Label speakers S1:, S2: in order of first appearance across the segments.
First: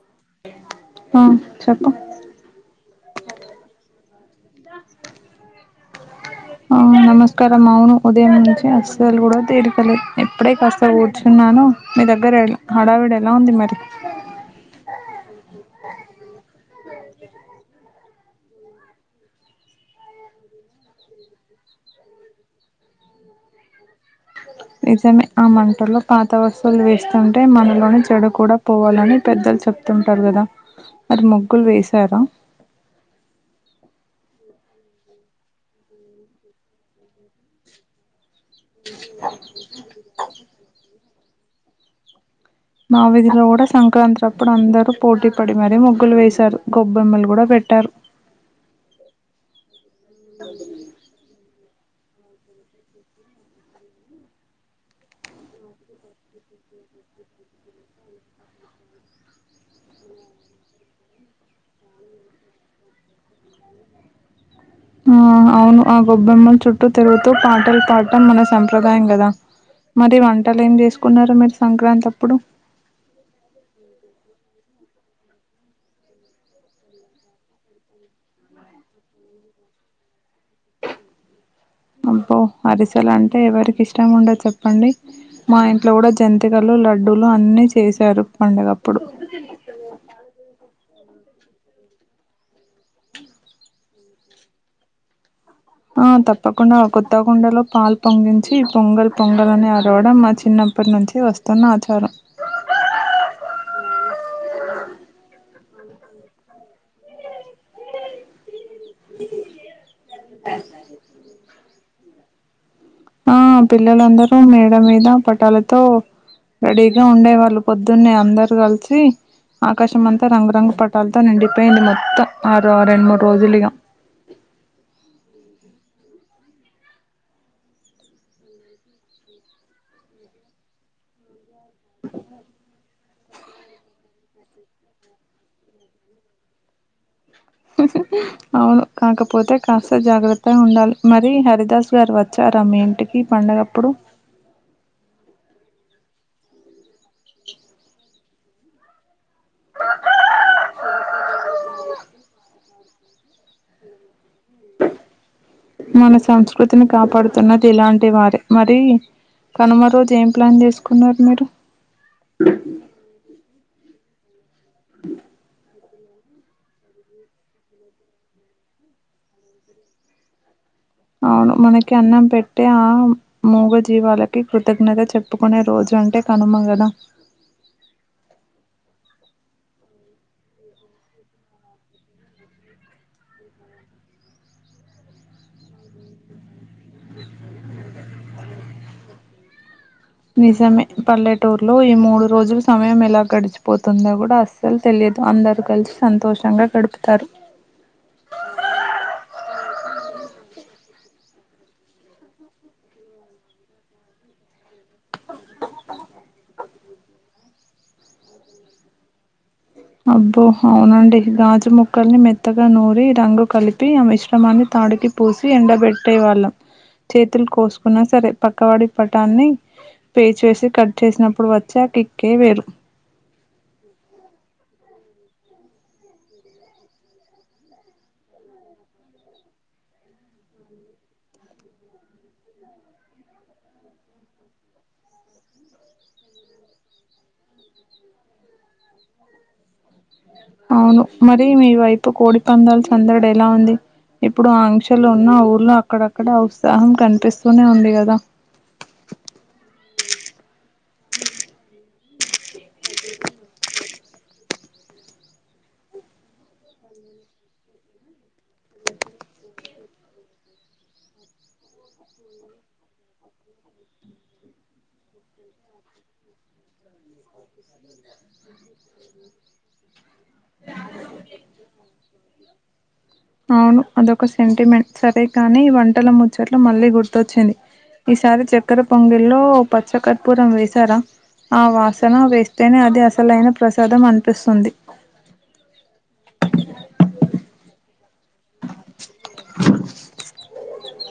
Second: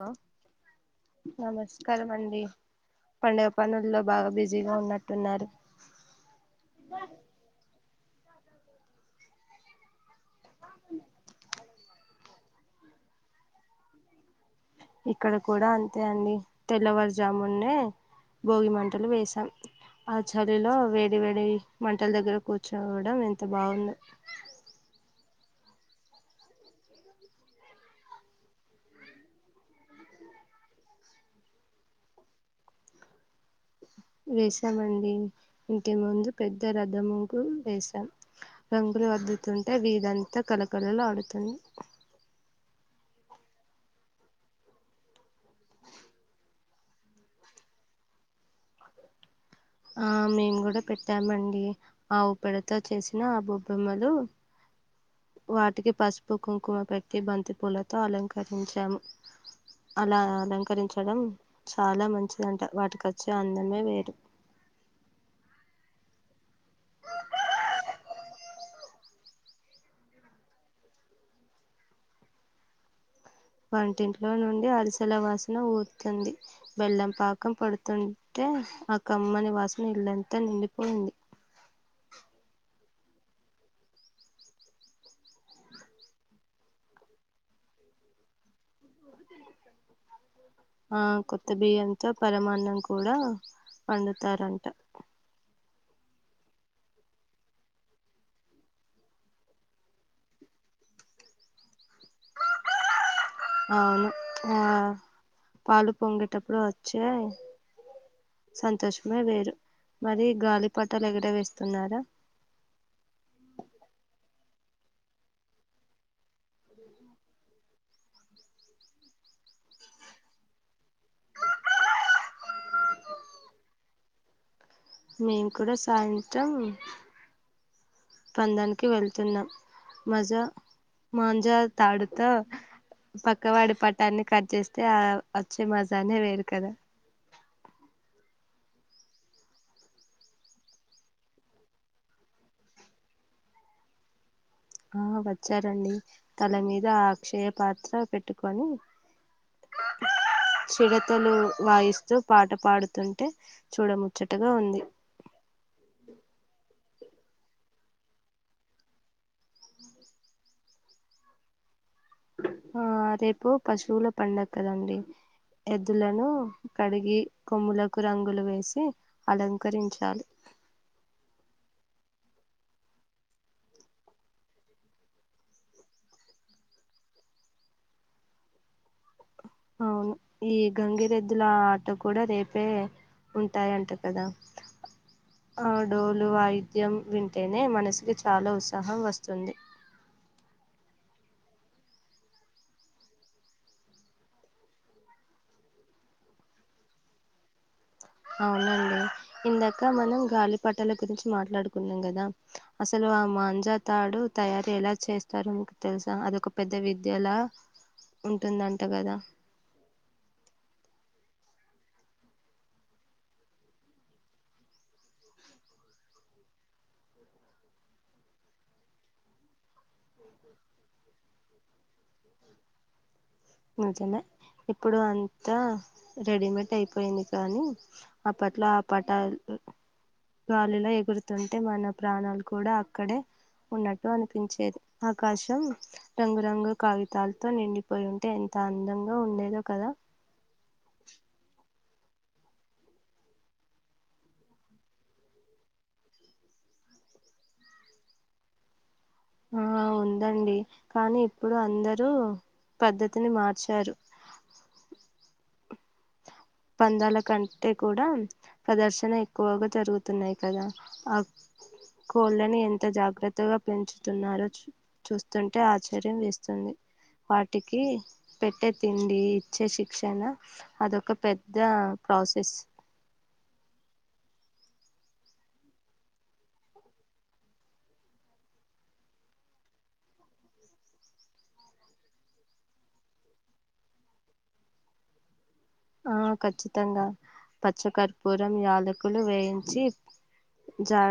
S1: Hello
S2: ఆ చెప్పు
S1: నమస్కారం అండి పండగ పనుల్లో బాగా బిజీగా ఉన్నట్టు వున్నారు
S2: ఆ నమస్కారం అవును ఉదయం నుంచి అస్సలు కూడా తీరికలేదు ఇప్పుడే కాస్త కూర్చున్నాను మీ దగ్గర హడావిడి ఇప్పుడేలా ఉంది మరి
S1: ఇక్కడ కూడా అంతే అండి తెల్లవారుజామున్నే భోగి మంటలు వేసాం ఆ చలిలో వేడి వేడి మంటల దగ్గర కూర్చోవడం ఎంత బాగుందో
S2: [inaudible] నిజమే ఆ మంటల్లో పాత వస్తువులు వేస్తుంటే మనలోని చెడు కూడా పోవాలని పెద్దలు చెప్తారు చెప్తుంటారు కదా మరి ముగ్గులు వేసారా
S1: వేసామండి ఇంటి ముందు పెద్ద రథము ముగ్గు వేసాం, రంగులు ఆద్దుతుంటే వీదంతా కలకళలు ఆడుతుంది.
S2: మా విధిలో కూడా సంక్రాంతి అప్పుడు అందరు పోటీ పడి మరి ముగ్గులు వేసారు గొబ్బెమ్మలు కూడా పెట్టారు. [unintelligible]
S1: ఆ మేము కూడా పెట్టామండి ఆవు పేడతో చేసిన ఆ బొబ్బెమ్మలు, వాటికి పసుపు కుంకుమ పెట్టి బంతి పూలతో అలంకరించాము, అలా అలంకరించడం చాలా మంచిది అంట వాటికి వచ్చే అందమే వేరు
S2: ఆ అవును ఆ గొబ్బెమ్మల చుట్టూ తిరుగుతూ పాటలు పాడటం మన సంప్రదాయం కదా మరి వంటలు ఏం చేసుకున్నారు మీరు సంక్రాంతి అప్పుడు
S1: వంటింట్లో అరిసెల వాసన ఊరుతుంది బెల్లం పాకం పడుతుంటే ఆ కమ్మని వా వాసనా ఇళ్లంతా నిండిపోయింది.
S2: [unintelligible] అబ్బో అరిసెలు అంటే ఎవరికి ఇష్టం ఉండ చెప్పండి మా ఇంట్లో కూడా జంతికలు లడ్డూలు అన్నీ చేసారు పండగప్పుడు
S1: ఆ కొత్త బియ్యంతో పరమాన్నం కూడా పండుతారంట,
S2: ఆ తప్పకుండా కొత్త కొండలో పాలు పొంగించి పొంగల్ పొంగల్ అని ఆరవడం మా చిన్నపు ఎప్పటి నుంచి వస్తున్న ఆచారం
S1: అవును ఆ పాలు పొంగటప్పుడు వచ్చే సంతోషమే వేరు మరి గాలి పట్టాలు ఎగర వేస్త తిన్నార
S2: ఆ పిల్లలందరూ మేడ మీద పటాలతో రడీగా ఉండే వాళ్ళు పొద్దున్నే అందరు కలిసి ఆకాశం అంతా రంగురంగు పటాలతో నిండిపోయింది. మొత్తం ఆ రెండు మూడు రోజులు ఇగా, [unintelligible]
S1: మేం కూడా సాయంత్రం పందానికి వెళ్తున్నా మజ మాంజా తాడుతో పక్కవాడి పట్టని దాన్ని కట్ చేస్తే వచ్చే మజానే వేరు కదా
S2: అవును కాకపోతే కాస్త జాగ్రత్తగా ఉండాలి మరి హరిదాస్ గారు వచ్చారా, రమ్మ ఇంటికి పండగప్పుడు,
S1: ఆ వచ్చారండి తల మీద ఆ అక్షయ పాత్ర పెట్టుకొని చిడతలు వాయిస్తూ పాట పాడుతుంటే చూడముచ్చ, ముచ్చటగా ఉంది.
S2: వృతిని కాపాడుతున్నది, ఇలాంటి వారే మరి కానుమ రోజు ఏం ప్లాన్ చేసుకున్నారు, మీరు
S1: ఆ రేపు పశువుల పండగ కదండి, ఎద్దులను కడిగి కొమ్ములకు రంగులు వేసి అలంకరించాలి,
S2: ఆ మనకి అన్నం పెట్టే ఆ మూగ జీవాలకి కృతజ్ఞత చెప్పుకునే రోజు అంటే క ఆమగదా
S1: అవును ఈ గంగిరెద్దుల ఆట కూడా రేపే, ఉంటాయంట కదా ఆ డోలు వాయిద్యం వింటేనే మనసుకి చాలా ఉత్సాహం వస్తుంది.
S2: నిజమే పల్లెటూరు లో ఈ మూడు రోజులు సమయం ఎలా గడిచిపోతుందో కూడా అస్సలు తెలియదు, లేదు అందరు కలిసి సంతోషంగా గడుపుతారు,
S1: అవునండి ఇందాక మనం గాలి పటల గురించి మాట్లాడుకున్నాం కదా అసలు బ మాంజా తాడు తయారు ఎలా చేస్తారో మీకు తెలుసా అదొక పెద్ద విద్యలా ఉంటుందంట కదా
S2: అబ్బో అవునండి గాజు ముక్కల్ని మెత్తగా నూరి రంగు కలిపి ఆ మిశ్రమాన్ని త నాడికి పూసి ఎండబెట్టే వాళ్ళం, చేతులు కోసుకున్నా సరే పక్కవాడి పటాన్ని పే చేసి కట్ చేసినప్పుడు వచ్చే కిక్కే వేరు
S1: అ చిన్న ఇప్పుడు అంతా రెడీమేడ్ అయిపోయింది కానీ అప్పట్లో ఆ పటాలు గాలిలా ఎగురుతుంటే మన ప్రాణాలు కూడా అక్కడే ఉన్నట్టు అనిపించేది ఆకాశం రంగురంగు కాగితాలతో నిండిపోయి ఉంది అంటే ఎంత అందంగా ఉండేదో కదా
S2: అవును మరి మీ వైపు కోడి పందాలు సందడి ఎలా ఉంది ఇప్పుడు ఆ ఆంక్షలు ఉన్న ఊర్లో అక్కడక్కడ ఉత్సాహం కనిపిస్తూనే ఉంది కదా [inaudible]
S1: ఆ ఉందండి కానీ ఇప్పుడు అందరు పద్ధతిని మార్చారు
S2: [inaudible] [inaudible]
S1: పందాల కంటే కూడా ప్రదర్శన ఎక్కువగా జరుగుతున్నాయి కదా ఆ కోళ్ళని ఎంత జాగ్రత్త కొత్తగా పెంచుతున్నారు చూస్తుంటే ఆశ్చర్యం వస్తుంది వాటికి పెట్టే తిండి ఇచ్చే శిక్షణ అదొక పెద్ద ప్రాసెస్
S2: అవును అదొక సెంటిమెంట్ సరే కానీ వంటల ముచ్చట్లు మళ్ళీ గుర్తొచ్చింది ఈసారి చక్కెర పొంగిల్లో పచ్చ కర్పూరం వేశారా ఆ వాసన వేస్తేనే అది అసలైన ప్రసాదం అనిపిస్తుంది.
S1: ఆ ఖచ్చితంగా పచ్చ కర్పూరం యాలకులు వేయించి జా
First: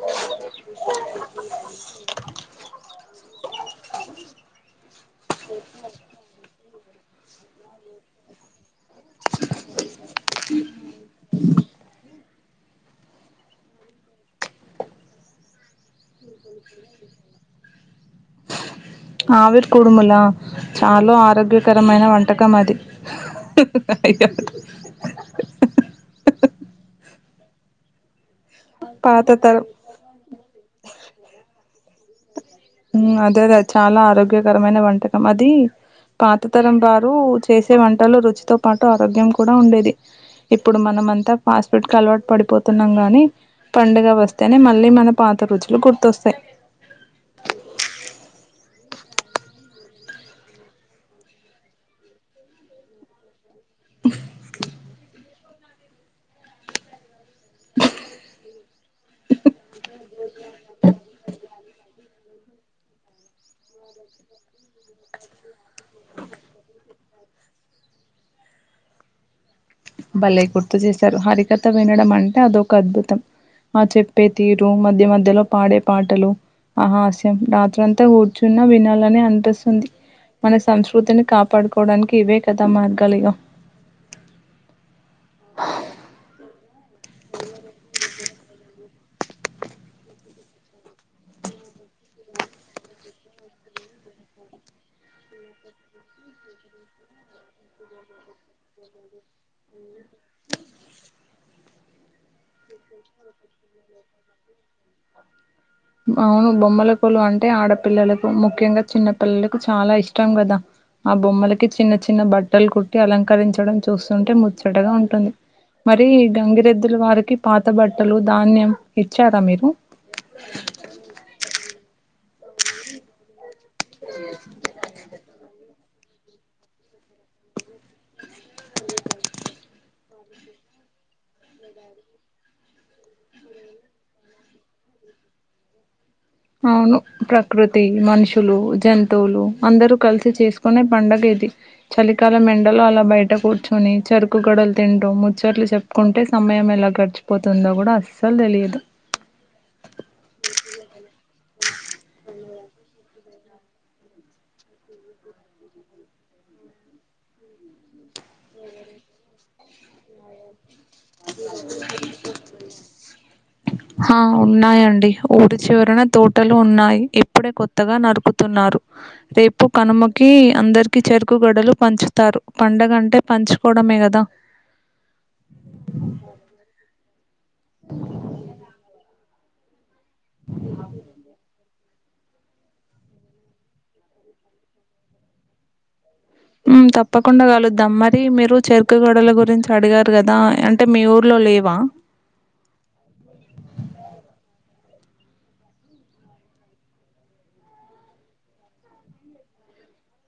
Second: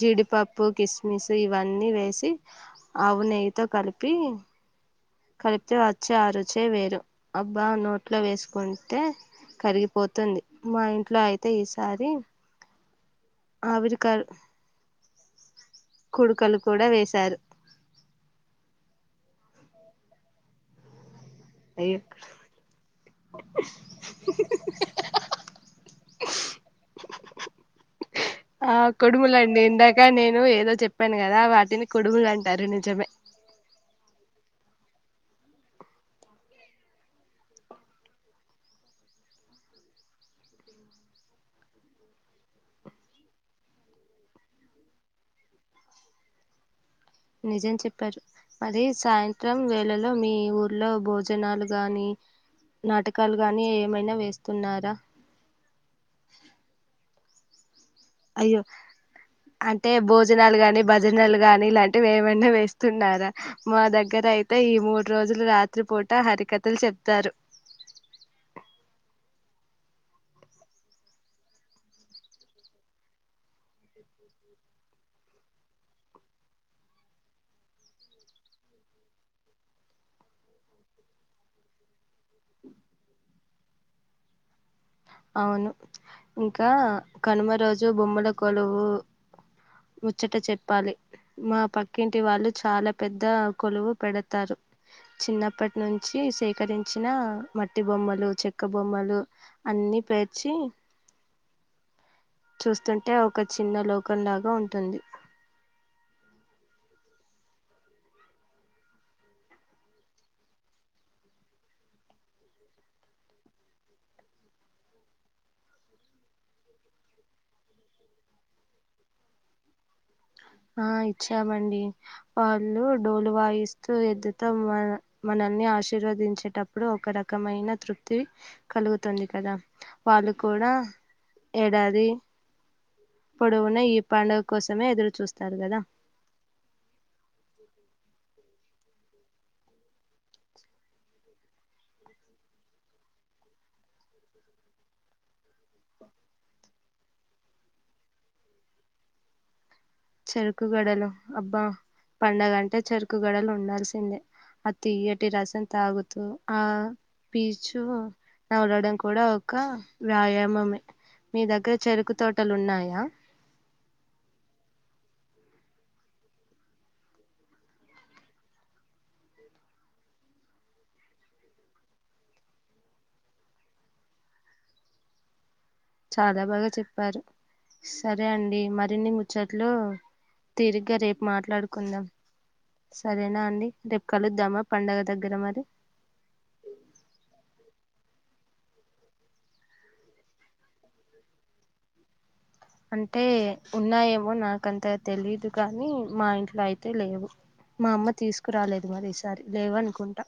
S1: జీడిపప్పు కిస్మిస్ ఇవన్నీ వేసి ఆవు నయి తో కలిపి కలిపితే వచ్చే అరుచే వేరు అబ్బా నోట్లో వేసుకు అయితే కరిగిపోతుంది మా ఇంట్లో అయితే ఈసారి ఆవిరి కా కుడుకలు కూడా వేశారు
S2: ఆవిర్ కూడుమలా చాల ఆ
S1: అయ్యో
S2: ఆరోగ్యకరమైన వంటకం అది అయదు [inaudible]
S1: ఆ
S2: పాత
S1: కొడుములండి
S2: తరం
S1: ఇందాక నేను ఏదో చెప్పాను కదా వాటిని కొడుముల అంటే
S2: అదే అదే అది చాలా ఆరోగ్యకరమైన వంటకం అది పాత తరం వారు చేసే వంటలు రుచితో పాటు ఆరోగ్యం కూడా ఉండేది ఇప్పుడు మనం అంతా ఫాస్ట్ ఫుడ్ కి అలవాటు పడిపోతున్నాం గానీ పండుగ వస్తేనే మళ్ళీ మన పాత రుచులు గుర్తొస్తాయి
S1: నిజం చెప్పారు మరి సాయంత్రం వేళలో మీ ఊర్లో భోజనాలు గాని నాటకాలు కాగాని ఏమైనా వేస్తున్నారా అయ్యో అంటే భోజనాలు గాని భజనలు గాని ఇలాంటివి ఏమన్నా వేస్తున్నారా మా దగ్గర అయితే ఈ మూడు రోజులు రాత్రి పూట హరికథలు చెప్తారు
S2: భలే గుర్తు చేసారు హరికథ వినడం అంటే అదొక అద్భుతం ఆ చెప్పే తీరు మధ్య మధ్యలో పాడే పాటలు ఆ హాస్యం రాత్రంతా కూర్చున్నా వినాలని అనిపిస్తుంది. మన సంస్కృతిని కాపాడుకోవడానికి ఇవే కథా మార్గాలు ఇగా
S1: అవును ఇంకా కనుమ రోజు బొమ్మల కొలువు ముచ్చట చెప్పాలి మా పక్కింటి వాళ్ళు చాలా పెద్ద కొలువు పెడతారు చిన్నప్పటి నుంచి సేకరించిన మట్టి బొమ్మలు క్క బొమ్మలు అన్ని పేర్చి చూస్తుంటే ఒక చిన్న లోకంలాగా ఉంటుంది
S2: అవును బొమ్మల లు అంటే ఆడపిల్లలకు ముఖ్యంగా చిన్న పిల్లలకు చాలా ఇష్టం కదా ఆ బొమ్మలకి చిన్న చిన్న బట్టలు కుట్టి అలంకరించడం చూస్తుంటే ముచ్చటగా ఉంటుంది మరి గంగిరెద్దుల వారికి పాత బట్టలు ధాన్యం ఇచ్చారా మీరు
S1: ఆ ఇచ్చామండి వాళ్ళు డోలు వాయిస్ తు ఎద్దుతో మన మనల్ని ఆశీర్వదించేటప్పుడు ఒక రకమైన తృప్తి కలుగుతుంది కదా వాళ్ళు కూడా అ ఏడాది పొడువునా ఈ పండుగ కోసమే ఎదురు చూస్ తరు కదా
S2: అవును ప్రకృతి మనుషు లు జంతువులు అందరూ కలిసి చేసుకునే పండగిది చలికాలం మెండల అలా బయట కూర్చొని చెరుకు గడలు తింటు ముచ్చట్లు చెప్పుకుంటే సమయం ఎలా గడిచిపోతుందో కూడా అస్సలు తెలిదు
S1: చెరుకు గడలు అబ్బా పండగంటే చెరుకు గడలు ఉండాల్సిందే అ తీయటి రసం తాగుతూ ఆ పీచు నమలడం కూడా ఒక వ్యాయామమే మీ దగ్గర చెరుకు తోటలు ఉన్నాయా
S2: హా ఉన్నాయండి ఊరి చివరిన తోటలు ఉన్నాయి ఇప్పుడే కొత్తగా నరుకుతున్నారు రేపు కనుమకి కి అందరికి చెరుకు గడలు పంచుతారు పండగంటే పంచుకోవడమే కదా
S1: చాలా బాగా చెప్పారు సరే అండి మరిన్ని ముచ్చట్లు తిరిగ్గా రేపు మాట్లాడుకు కుందాం సరేనా అండి రేపు కలుద్దామా పండగ దగ్గర మరి
S2: ఊ తప్పకుండా కలుద్దాం మరి మీరు చెరుకు గడల గురించి అడిగారు కదా అంటే మీ ఊర్లో లేవా
S1: అంటే ఉన్నాయేమో నాకంత తెలీదు గానీ మా ఇంట్లో అయితే లేవు మా అమ్మ తీసుకురాలేదు మరి ఈసారి లేవనుకుంటా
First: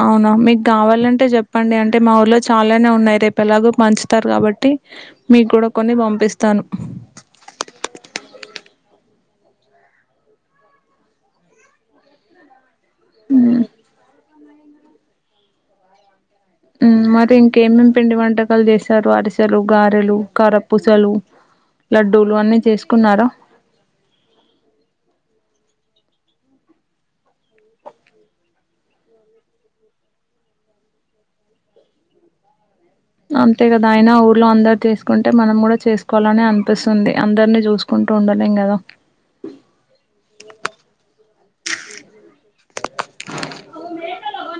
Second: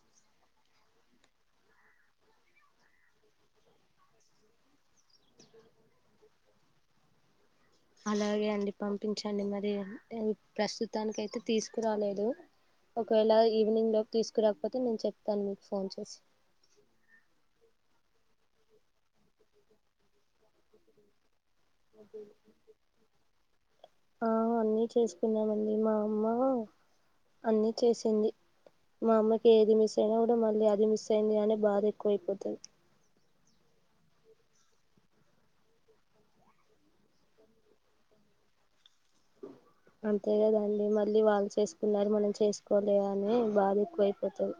S2: అవునా మీకు కావాలంటే చెప్పండి అంటే మా ఊర్లో చాలానే ఉన్నాయి రేపు ఎలాగో పంచుతారు కాబట్టి మీకు కూడా కొన్ని పంపిస్తాను
S1: పించండి మరి ఎ ప్రస్తుతానికి అయితే తీసుకురాలేదు ఒకవేళ
S2: హ్మ్
S1: ఈవినింగ్ లోకి తీసుకురాకపోతే నేను చెప్తాను మీకు ఫోన్ చేసి
S2: ఊ మరి ఇంకేమేమి పిండి వంటకాలు చేస్తారు అరిసెలు గారెలు కర పూసలు
S1: ఆ అన్నీ చేసుకున్నామండి మా అన్ని చేసింది మా అమ్మకి ఏది మిస్ అయినా కూడా మళ్ళీ అది మిస్ అయింది అనే బాధ ఎక్కువైపోతది
S2: అంతే కదా అయినా ఊర్లో అందరు తీసుకుంటే మనం కూడా చేసుకోవాలని అనే అనిపిస్తుంది అందరినీ చూసుకుం కుంటుండలేం కదా
S1: చేస్కున్నారు మనం చేసుకోవలే అని బాధ ఎక్కువ అయిపోతది.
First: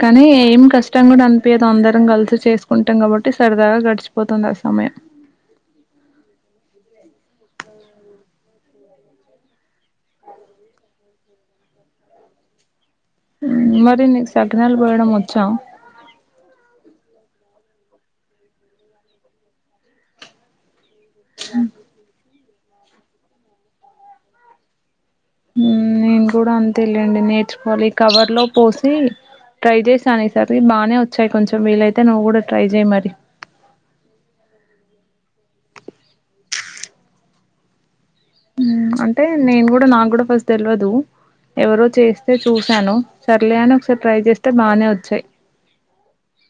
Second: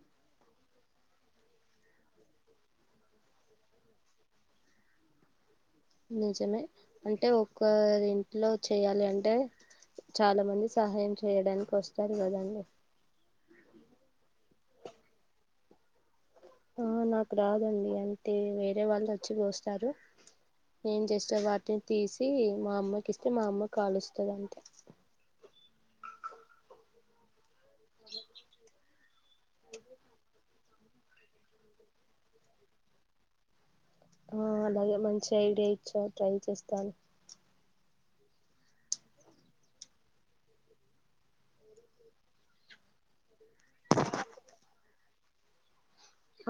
S2: కానీ ఏం కష్టం కూడా అనిపియదు అందరం కలిసి చేసుకుంటాం కాబట్టి సరదాగా గడిచ చ్చిపోతుందా సమయం
S1: నిజమే అంటే ఒకరి ఇంట్లో చేయాలి అంటే చాలా మంది సహాయం చేయడానికి వస్తారు కదండి
S2: ఊ మరి నీకు సకినాలు పోయడం వచ్చా
S1: ఆ నాకు రాదండి అంతే వేరే వాళ్ళు వచ్చిపోస్తారు ఏం చేస్తా వాటిని తీసి మా అమ్మకి ఇస్తే మా అమ్మ కాలుస్తది అంతే
S2: ఊ నేను కూడా అంతేలెండి నేర్చుకోవాలి కవర్ లో పోసి ట్రై చేశాను ఈసారి ఇవి బాగానే వచ్చాయి కొంచెం వీలైతే నువ్వు కూడా ట్రై చెయ్ మరి
S1: ఆ అలాగే మంచి ఐడియా ఇచ్చారు ట్రై చేస్తాను
S2: అంటే నేను కూడా నాకు కూడ ఫస్ట్ తెల్వదు. ఎవరో చేస్తే చూశాను సర్లే అని ఒకసారి ట్రై చేస్తే బానే వచ్చాయి.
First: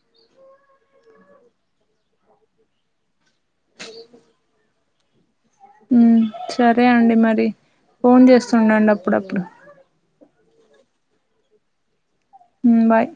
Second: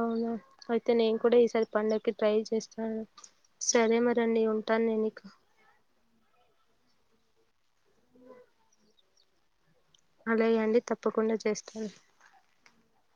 S1: అవునా అయితే నేను కూడా ఈసారి పండగ్కి ట్రై చేస్తాను సరే మరి అండి ఉం ను నేనిక
S2: మ్ సరే అండి మరి ఫోన్ చేస్తుండండి అప్పుడప్పుడు
S1: అలాగే అండి తప్పకుండా చేస్తాను.
S2: ఉమ్ బాయ్